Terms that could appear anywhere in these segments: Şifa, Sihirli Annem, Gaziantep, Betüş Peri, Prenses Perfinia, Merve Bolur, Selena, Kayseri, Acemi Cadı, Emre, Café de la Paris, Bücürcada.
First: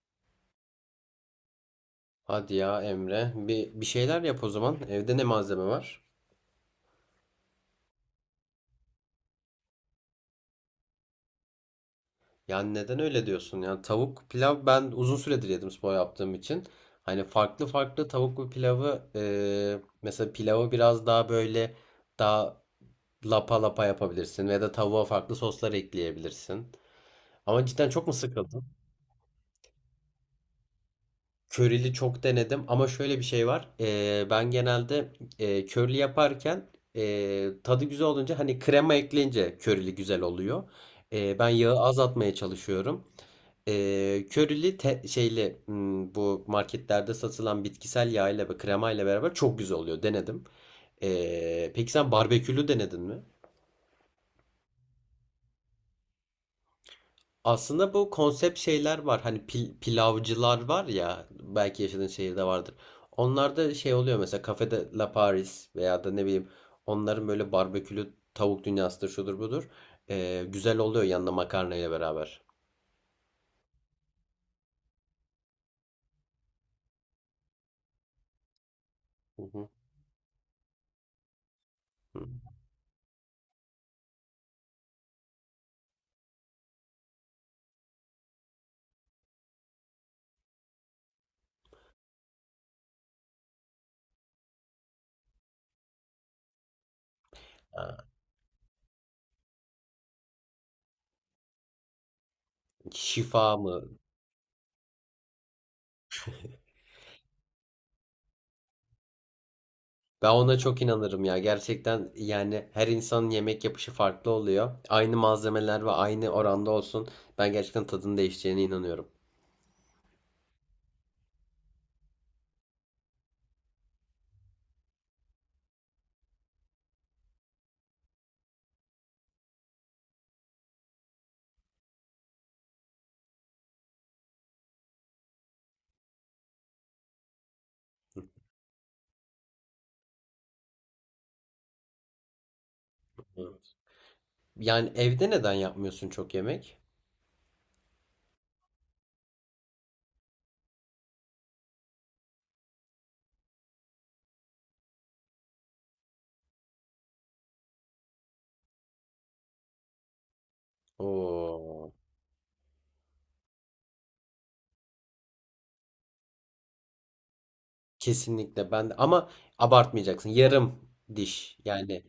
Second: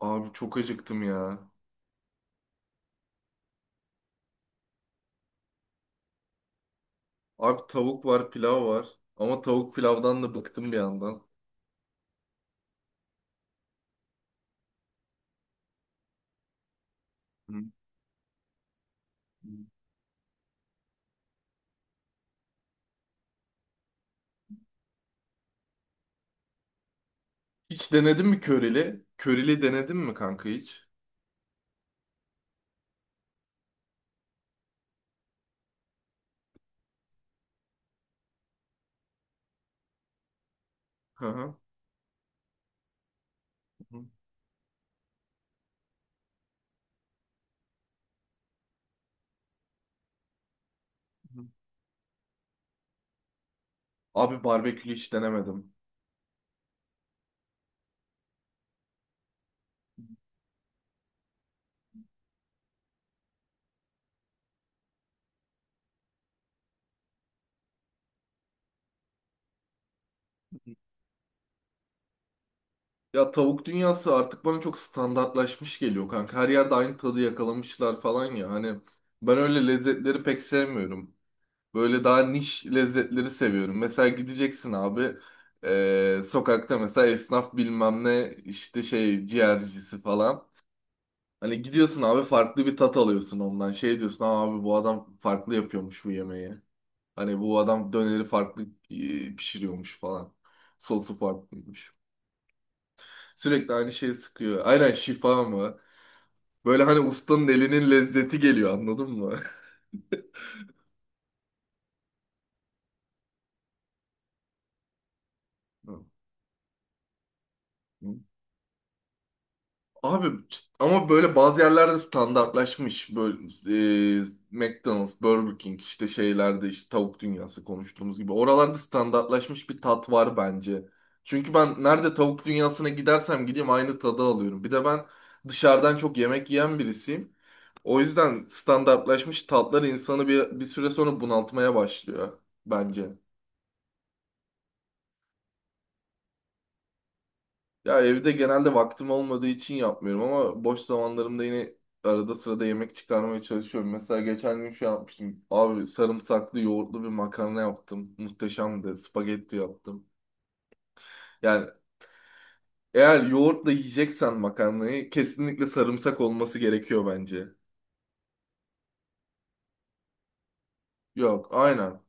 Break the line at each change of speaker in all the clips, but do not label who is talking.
Abi çok acıktım ya.
Hadi ya Emre. Bir şeyler yap o zaman. Evde ne malzeme var?
Abi tavuk var, pilav var. Ama tavuk pilavdan da bıktım bir yandan.
Yani neden öyle diyorsun? Yani tavuk pilav ben uzun süredir yedim spor yaptığım için. Hani
Hı.
farklı farklı tavuklu pilavı mesela pilavı biraz daha böyle daha lapa lapa yapabilirsin. Ya da tavuğa farklı soslar ekleyebilirsin. Ama cidden
Hiç
çok mu
denedin mi
sıkıldın?
körili? Körili denedin mi kanka hiç?
Curry'li çok denedim ama şöyle bir şey var. Ben genelde curly yaparken tadı güzel olunca hani krema ekleyince curry'li güzel oluyor.
Hı
Ben
hı.
yağı azaltmaya çalışıyorum.
Hı
Şeyli bu marketlerde satılan bitkisel yağ ile ve krema ile beraber çok güzel oluyor. Denedim.
hı.
Peki sen barbekülü denedin mi?
Abi barbekülü hiç denemedim.
Aslında bu konsept şeyler var. Hani
Hı.
pilavcılar var ya belki yaşadığın şehirde vardır. Onlarda şey oluyor, mesela Café de la Paris veya da ne bileyim onların böyle barbekülü tavuk dünyasıdır, şudur budur. Güzel oluyor yanında makarnayla beraber.
Ya tavuk dünyası artık bana çok standartlaşmış geliyor kanka. Her yerde aynı tadı yakalamışlar falan ya. Hani ben
Hı
öyle
hı.
lezzetleri pek sevmiyorum. Böyle
Hı.
daha niş lezzetleri seviyorum. Mesela gideceksin abi sokakta mesela esnaf bilmem ne işte şey ciğercisi falan. Hani gidiyorsun abi farklı bir tat alıyorsun ondan. Şey diyorsun "Aa abi bu adam farklı yapıyormuş bu yemeği. Hani bu adam
Ha.
döneri farklı pişiriyormuş falan. Sosu farklıymış.
Şifa
Sürekli
mı?
aynı şeyi sıkıyor. Aynen şifa mı? Böyle hani ustanın elinin lezzeti geliyor anladın mı?
Ben ona çok inanırım ya. Gerçekten yani her insanın yemek yapışı farklı oluyor. Aynı malzemeler ve aynı oranda olsun. Ben gerçekten tadının değişeceğine inanıyorum.
Abi ama böyle bazı yerlerde standartlaşmış. Böyle e, McDonald's, Burger King işte şeylerde işte tavuk dünyası konuştuğumuz gibi. Oralarda standartlaşmış bir tat var bence. Çünkü ben nerede tavuk dünyasına gidersem gideyim aynı tadı alıyorum. Bir de ben dışarıdan çok yemek yiyen birisiyim. O yüzden standartlaşmış tatlar insanı bir süre sonra bunaltmaya başlıyor bence.
Evet. Yani evde neden yapmıyorsun çok yemek?
Ya evde genelde vaktim olmadığı için yapmıyorum ama boş zamanlarımda yine arada sırada yemek çıkarmaya çalışıyorum. Mesela geçen gün şey yapmıştım. Abi sarımsaklı yoğurtlu bir makarna yaptım. Muhteşemdi. Spagetti yaptım. Yani
Oo,
eğer yoğurtla yiyeceksen makarnayı kesinlikle sarımsak olması gerekiyor bence.
kesinlikle ben de, ama abartmayacaksın. Yarım
Yok,
diş.
aynen.
Yani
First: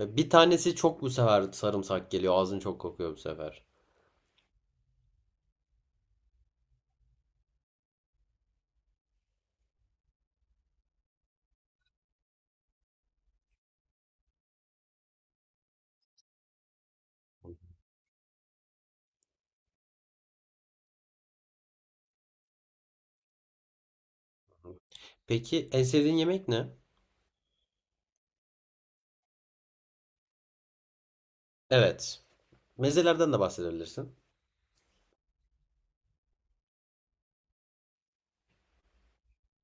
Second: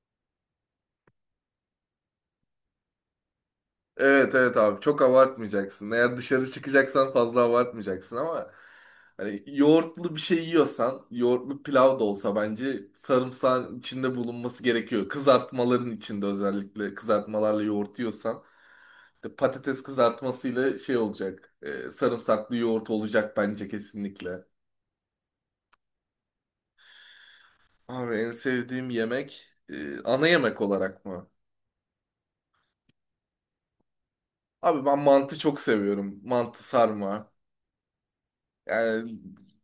bir tanesi çok, bu sefer sarımsak geliyor. Ağzın çok kokuyor bu sefer.
Evet evet abi çok abartmayacaksın. Eğer dışarı çıkacaksan fazla abartmayacaksın ama hani yoğurtlu bir şey yiyorsan yoğurtlu pilav da olsa bence sarımsağın içinde bulunması gerekiyor. Kızartmaların içinde özellikle kızartmalarla yoğurt yiyorsan işte patates kızartmasıyla şey olacak. Sarımsaklı yoğurt olacak bence kesinlikle.
Peki en sevdiğin yemek ne?
Abi en sevdiğim yemek ana yemek olarak mı?
Evet. Mezelerden de bahsedebilirsin.
Abi ben mantı çok seviyorum. Mantı sarma. Yani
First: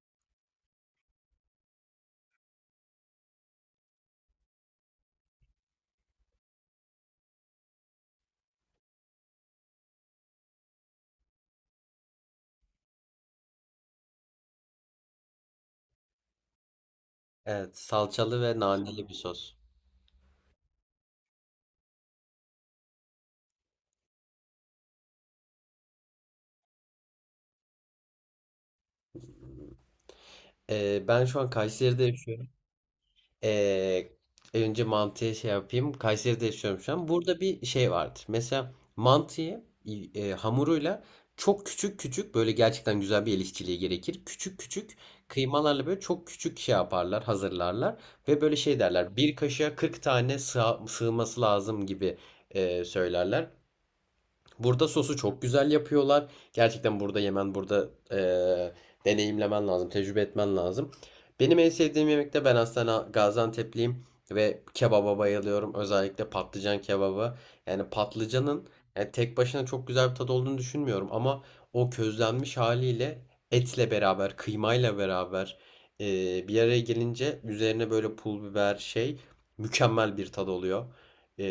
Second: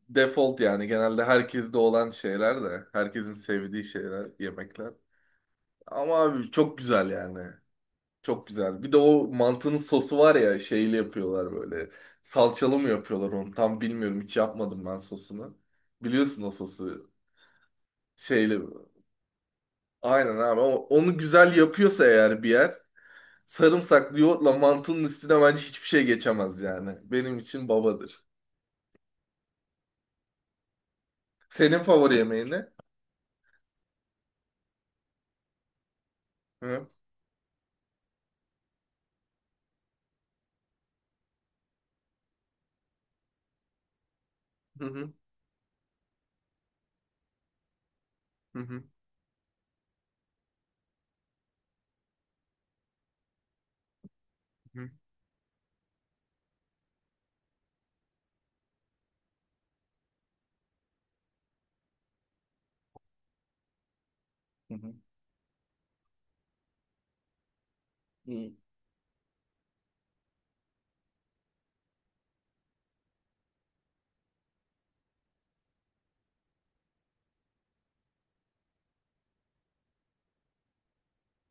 default yani genelde herkeste olan şeyler de herkesin sevdiği şeyler yemekler. Ama abi çok güzel yani. Çok güzel. Bir de o mantının sosu var ya şeyli yapıyorlar böyle. Salçalı mı yapıyorlar onu? Tam bilmiyorum. Hiç yapmadım ben sosunu. Biliyorsun o sosu.
Evet, salçalı ve
Şeyli.
naneli bir sos.
Aynen abi. Onu güzel yapıyorsa eğer bir yer sarımsaklı yoğurtla mantının üstüne bence hiçbir şey geçemez yani. Benim için babadır.
Ben şu an
Senin
Kayseri'de
favori
yaşıyorum.
yemeğin ne?
Ee, Önce mantıya şey yapayım. Kayseri'de yaşıyorum
Hı
şu an. Burada bir şey vardır. Mesela mantıyı hamuruyla çok küçük küçük böyle gerçekten güzel bir el işçiliği gerekir. Küçük küçük
hı
kıymalarla böyle çok küçük şey yaparlar, hazırlarlar ve böyle
hı
şey
hı.
derler. Bir kaşığa 40 tane sığması lazım gibi söylerler. Burada
Hı
sosu çok güzel yapıyorlar. Gerçekten burada yemen, burada deneyimlemen lazım, tecrübe etmen lazım. Benim en sevdiğim yemek de, ben aslında Gaziantep'liyim ve
hı. Hı.
kebaba bayılıyorum. Özellikle patlıcan kebabı. Yani
Hı.
patlıcanın, yani tek başına çok güzel bir tadı olduğunu düşünmüyorum ama o közlenmiş haliyle etle beraber, kıymayla beraber bir araya gelince üzerine böyle pul biber şey, mükemmel bir tad oluyor.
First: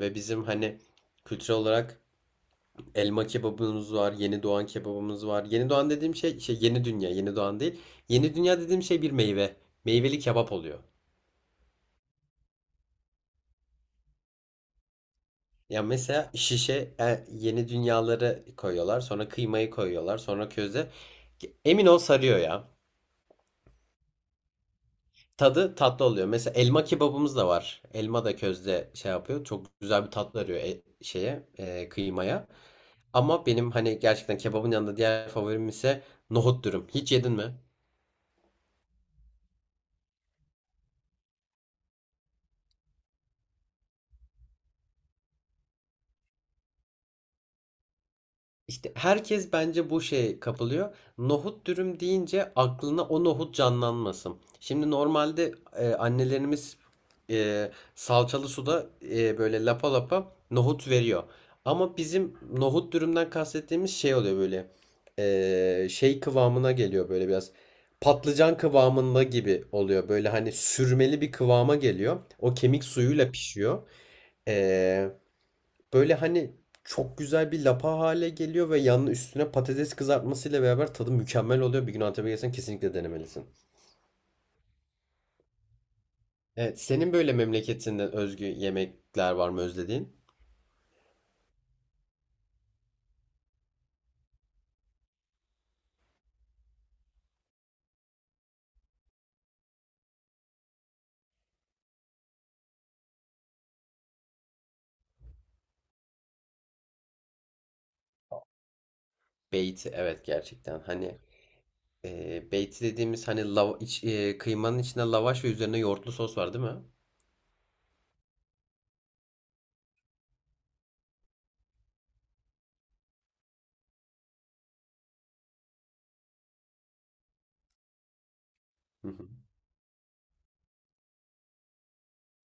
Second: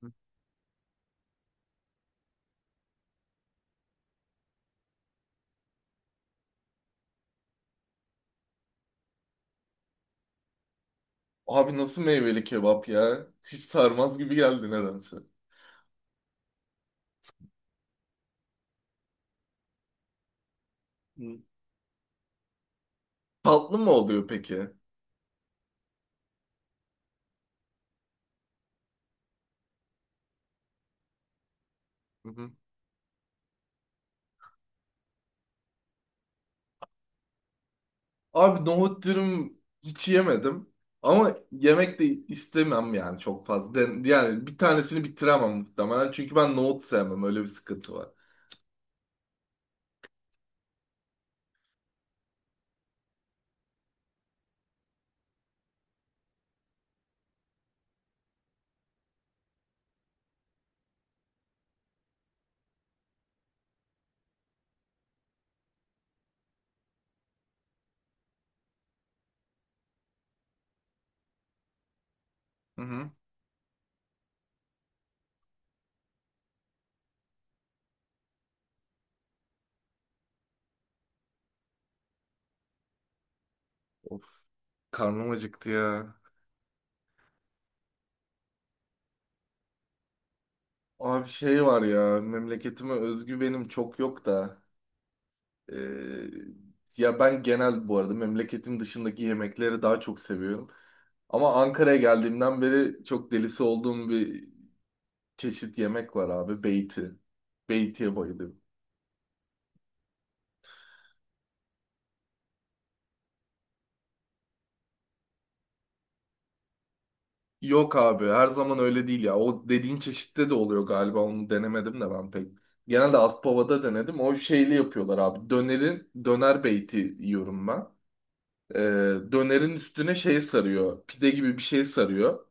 Ve bizim hani kültürel olarak elma kebabımız var, yeni doğan kebabımız var. Yeni doğan dediğim şey, şey, yeni dünya, yeni doğan değil. Yeni dünya dediğim şey bir meyve. Meyveli kebap oluyor.
Abi nasıl meyveli kebap ya? Hiç sarmaz gibi geldi nedense.
Ya mesela şişe yeni dünyaları koyuyorlar, sonra kıymayı koyuyorlar, sonra köze.
Hı.
Emin ol sarıyor ya.
Tatlı mı oluyor peki?
Tadı tatlı oluyor. Mesela elma kebabımız da var. Elma da közde şey yapıyor. Çok güzel bir tat veriyor şeye,
Hı
kıymaya.
hı.
Ama benim hani gerçekten kebabın yanında diğer favorim ise nohut dürüm. Hiç yedin mi?
Abi nohut dürüm hiç yemedim. Ama yemek de istemem yani çok fazla. Yani bir tanesini bitiremem muhtemelen. Çünkü ben nohut sevmem. Öyle bir sıkıntı var.
İşte herkes bence bu şeye kapılıyor. Nohut dürüm deyince aklına o nohut canlanmasın. Şimdi normalde annelerimiz salçalı suda böyle lapa lapa nohut veriyor. Ama bizim nohut dürümden kastettiğimiz şey oluyor, böyle şey kıvamına geliyor, böyle biraz patlıcan kıvamında gibi oluyor. Böyle hani sürmeli bir kıvama geliyor. O
Hı
kemik
hı.
suyuyla pişiyor. E, Böyle hani çok güzel bir lapa hale geliyor ve yanına üstüne patates kızartmasıyla beraber tadı mükemmel oluyor. Bir gün Antep'e gelsen kesinlikle denemelisin.
Of. Karnım acıktı ya.
Evet, senin böyle memleketinden özgü yemekler var mı özlediğin?
Abi şey var ya. Memleketime özgü benim çok yok da. Ee, ya ben genel bu arada memleketin dışındaki yemekleri daha çok seviyorum. Ama Ankara'ya geldiğimden beri çok delisi olduğum bir çeşit yemek var abi. Beyti. Beyti'ye bayılıyorum.
Beyti, evet, gerçekten. Hani beyti dediğimiz, hani lava, kıymanın içinde lavaş ve üzerine yoğurtlu sos var, değil mi?
Yok abi her zaman öyle değil ya. O dediğin çeşitte de oluyor galiba. Onu denemedim de ben pek. Genelde Aspava'da denedim. O şeyli yapıyorlar abi. Döner beyti yiyorum ben. Ee,
Hı hı.
dönerin üstüne şey sarıyor. Pide gibi bir şey sarıyor.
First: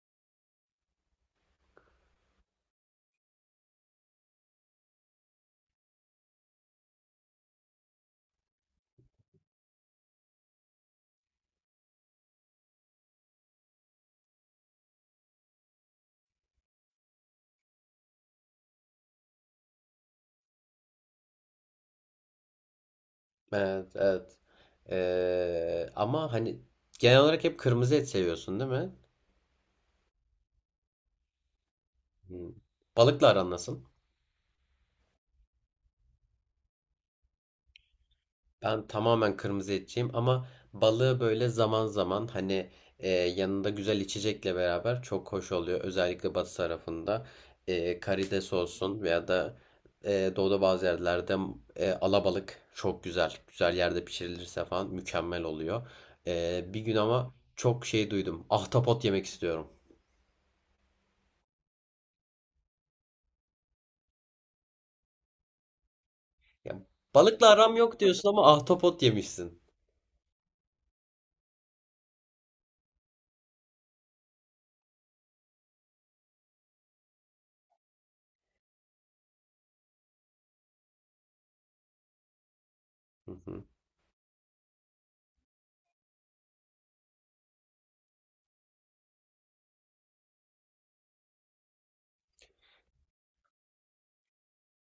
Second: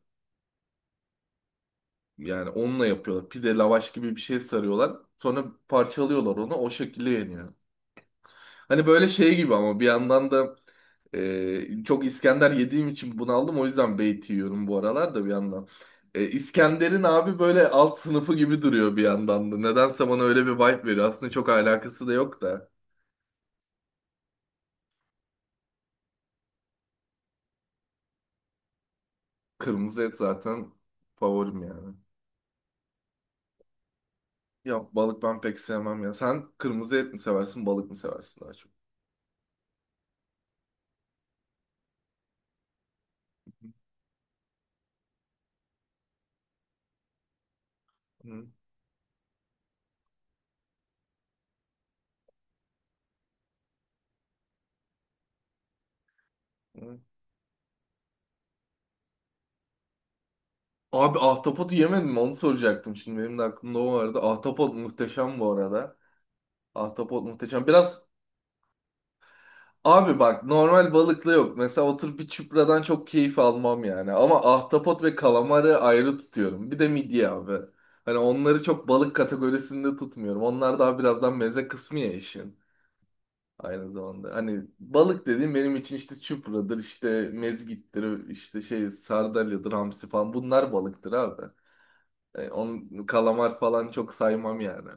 Yani onunla yapıyorlar. Pide lavaş gibi bir şey sarıyorlar. Sonra parçalıyorlar onu. O şekilde yeniyor. Hani böyle şey gibi ama bir yandan da çok İskender yediğim için bunaldım. O yüzden beyti yiyorum bu aralar da bir yandan. İskender'in abi böyle alt sınıfı gibi duruyor bir yandan da. Nedense bana öyle bir vibe veriyor. Aslında çok alakası da yok da.
Evet, evet. Ama hani genel olarak hep kırmızı et seviyorsun, değil mi?
Kırmızı et zaten favorim yani.
Hı. Balıkla aran nasıl?
Ya balık ben pek sevmem ya. Sen kırmızı et mi seversin, balık mı seversin daha çok?
Ben tamamen kırmızı etçiyim ama balığı böyle zaman zaman, hani yanında güzel içecekle beraber çok hoş oluyor. Özellikle batı tarafında
Hı.
karides olsun veya da doğuda bazı yerlerde alabalık çok güzel. Güzel yerde pişirilirse falan mükemmel oluyor. Bir gün
Hı.
ama çok şey duydum. Ahtapot yemek istiyorum.
Abi ahtapotu yemedim mi? Onu soracaktım şimdi. Benim de aklımda o vardı. Ahtapot muhteşem bu arada.
Ya,
Ahtapot
balıkla
muhteşem.
aram yok
Biraz
diyorsun ama ahtapot yemişsin.
abi bak normal balıkla yok. Mesela oturup bir çupradan çok keyif almam yani. Ama ahtapot ve kalamarı ayrı tutuyorum. Bir de midye abi. Hani onları çok balık kategorisinde tutmuyorum. Onlar daha birazdan meze kısmı ya işin.
Hı hı.
Aynı zamanda. Hani balık dediğim benim için işte çupradır, işte mezgittir, işte şey sardalyadır, hamsi falan. Bunlar balıktır abi. Onun kalamar falan çok saymam yani.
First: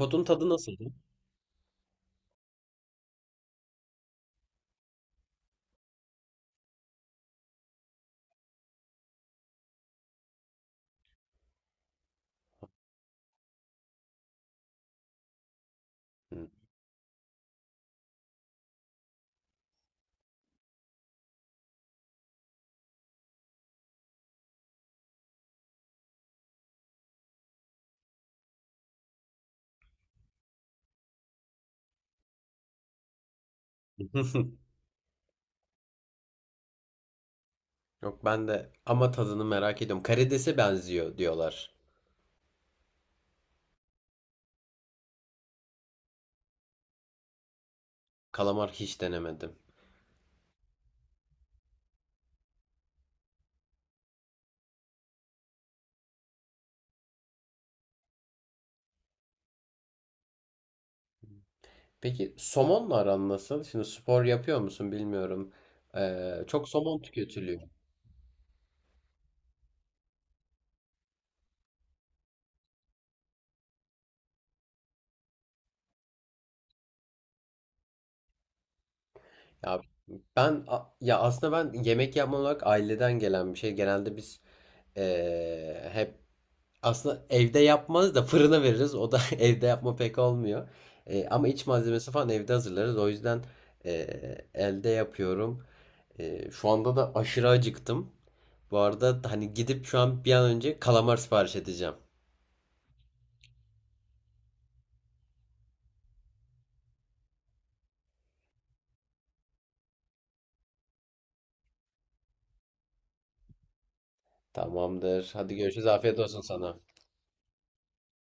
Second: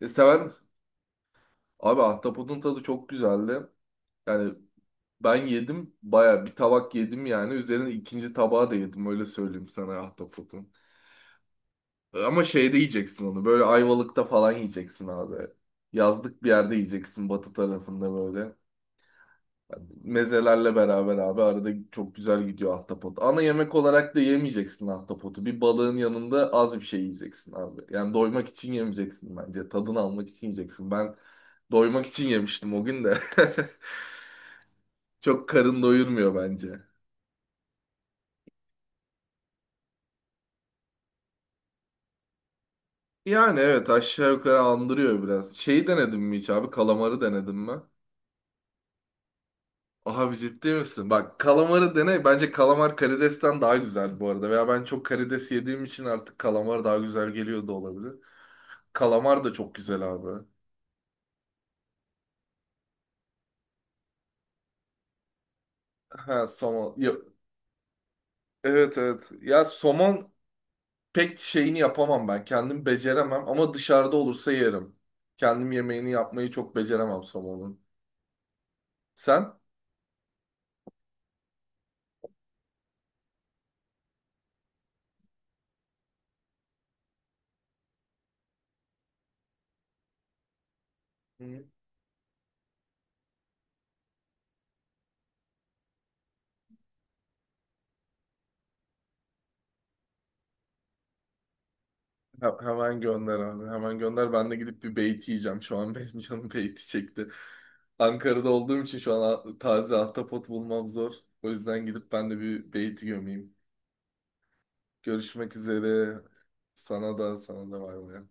E, sever
tadı
misin?
nasıldı?
Abi ahtapotun tadı çok güzeldi. Yani ben yedim baya bir tabak yedim yani. Üzerine ikinci tabağı da yedim öyle söyleyeyim sana ahtapotun. Ama şeyde yiyeceksin onu böyle Ayvalık'ta falan yiyeceksin abi. Yazlık
Hı.
bir yerde yiyeceksin batı tarafında böyle. Mezelerle beraber abi arada çok güzel gidiyor ahtapot. Ana yemek olarak da yemeyeceksin ahtapotu. Bir balığın yanında az bir şey yiyeceksin abi. Yani doymak için yemeyeceksin bence. Tadını almak için yiyeceksin. Ben doymak için yemiştim o gün de. Çok karın doyurmuyor bence.
Yok ben de, ama tadını merak ediyorum. Karidese benziyor diyorlar.
Yani evet aşağı yukarı andırıyor biraz. Şeyi denedin mi hiç abi? Kalamarı denedin mi?
Kalamar hiç denemedim.
Abi ciddi misin? Bak kalamarı dene. Bence kalamar karidesten daha güzel bu arada. Veya ben çok karides yediğim için artık kalamar daha güzel geliyor da olabilir. Kalamar da çok güzel abi.
Peki somonla aran nasıl? Şimdi spor yapıyor musun bilmiyorum.
Ha
Çok
somon.
somon
Ya-
tüketiliyor.
evet evet. Ya somon pek şeyini yapamam ben. Kendim beceremem ama dışarıda olursa yerim. Kendim yemeğini yapmayı çok beceremem somonun. Sen?
Ya ya aslında, ben yemek yapma olarak aileden gelen bir şey. Genelde biz hep aslında evde yapmaz da fırına veririz. O da evde yapma pek olmuyor. Ama
Hı.
iç malzemesi falan evde hazırlarız. O yüzden elde yapıyorum. Şu anda da aşırı acıktım. Bu arada hani gidip şu an bir an önce kalamar sipariş edeceğim.
Hemen gönder abi. Hemen gönder. Ben de gidip bir beyti yiyeceğim. Şu an benim canım beyti çekti. Ankara'da olduğum için şu an taze ahtapot bulmam zor. O yüzden gidip ben de bir beyti gömeyim.
Tamamdır.
Görüşmek
Hadi görüşürüz. Afiyet
üzere.
olsun sana.
Sana da sana da bay bay.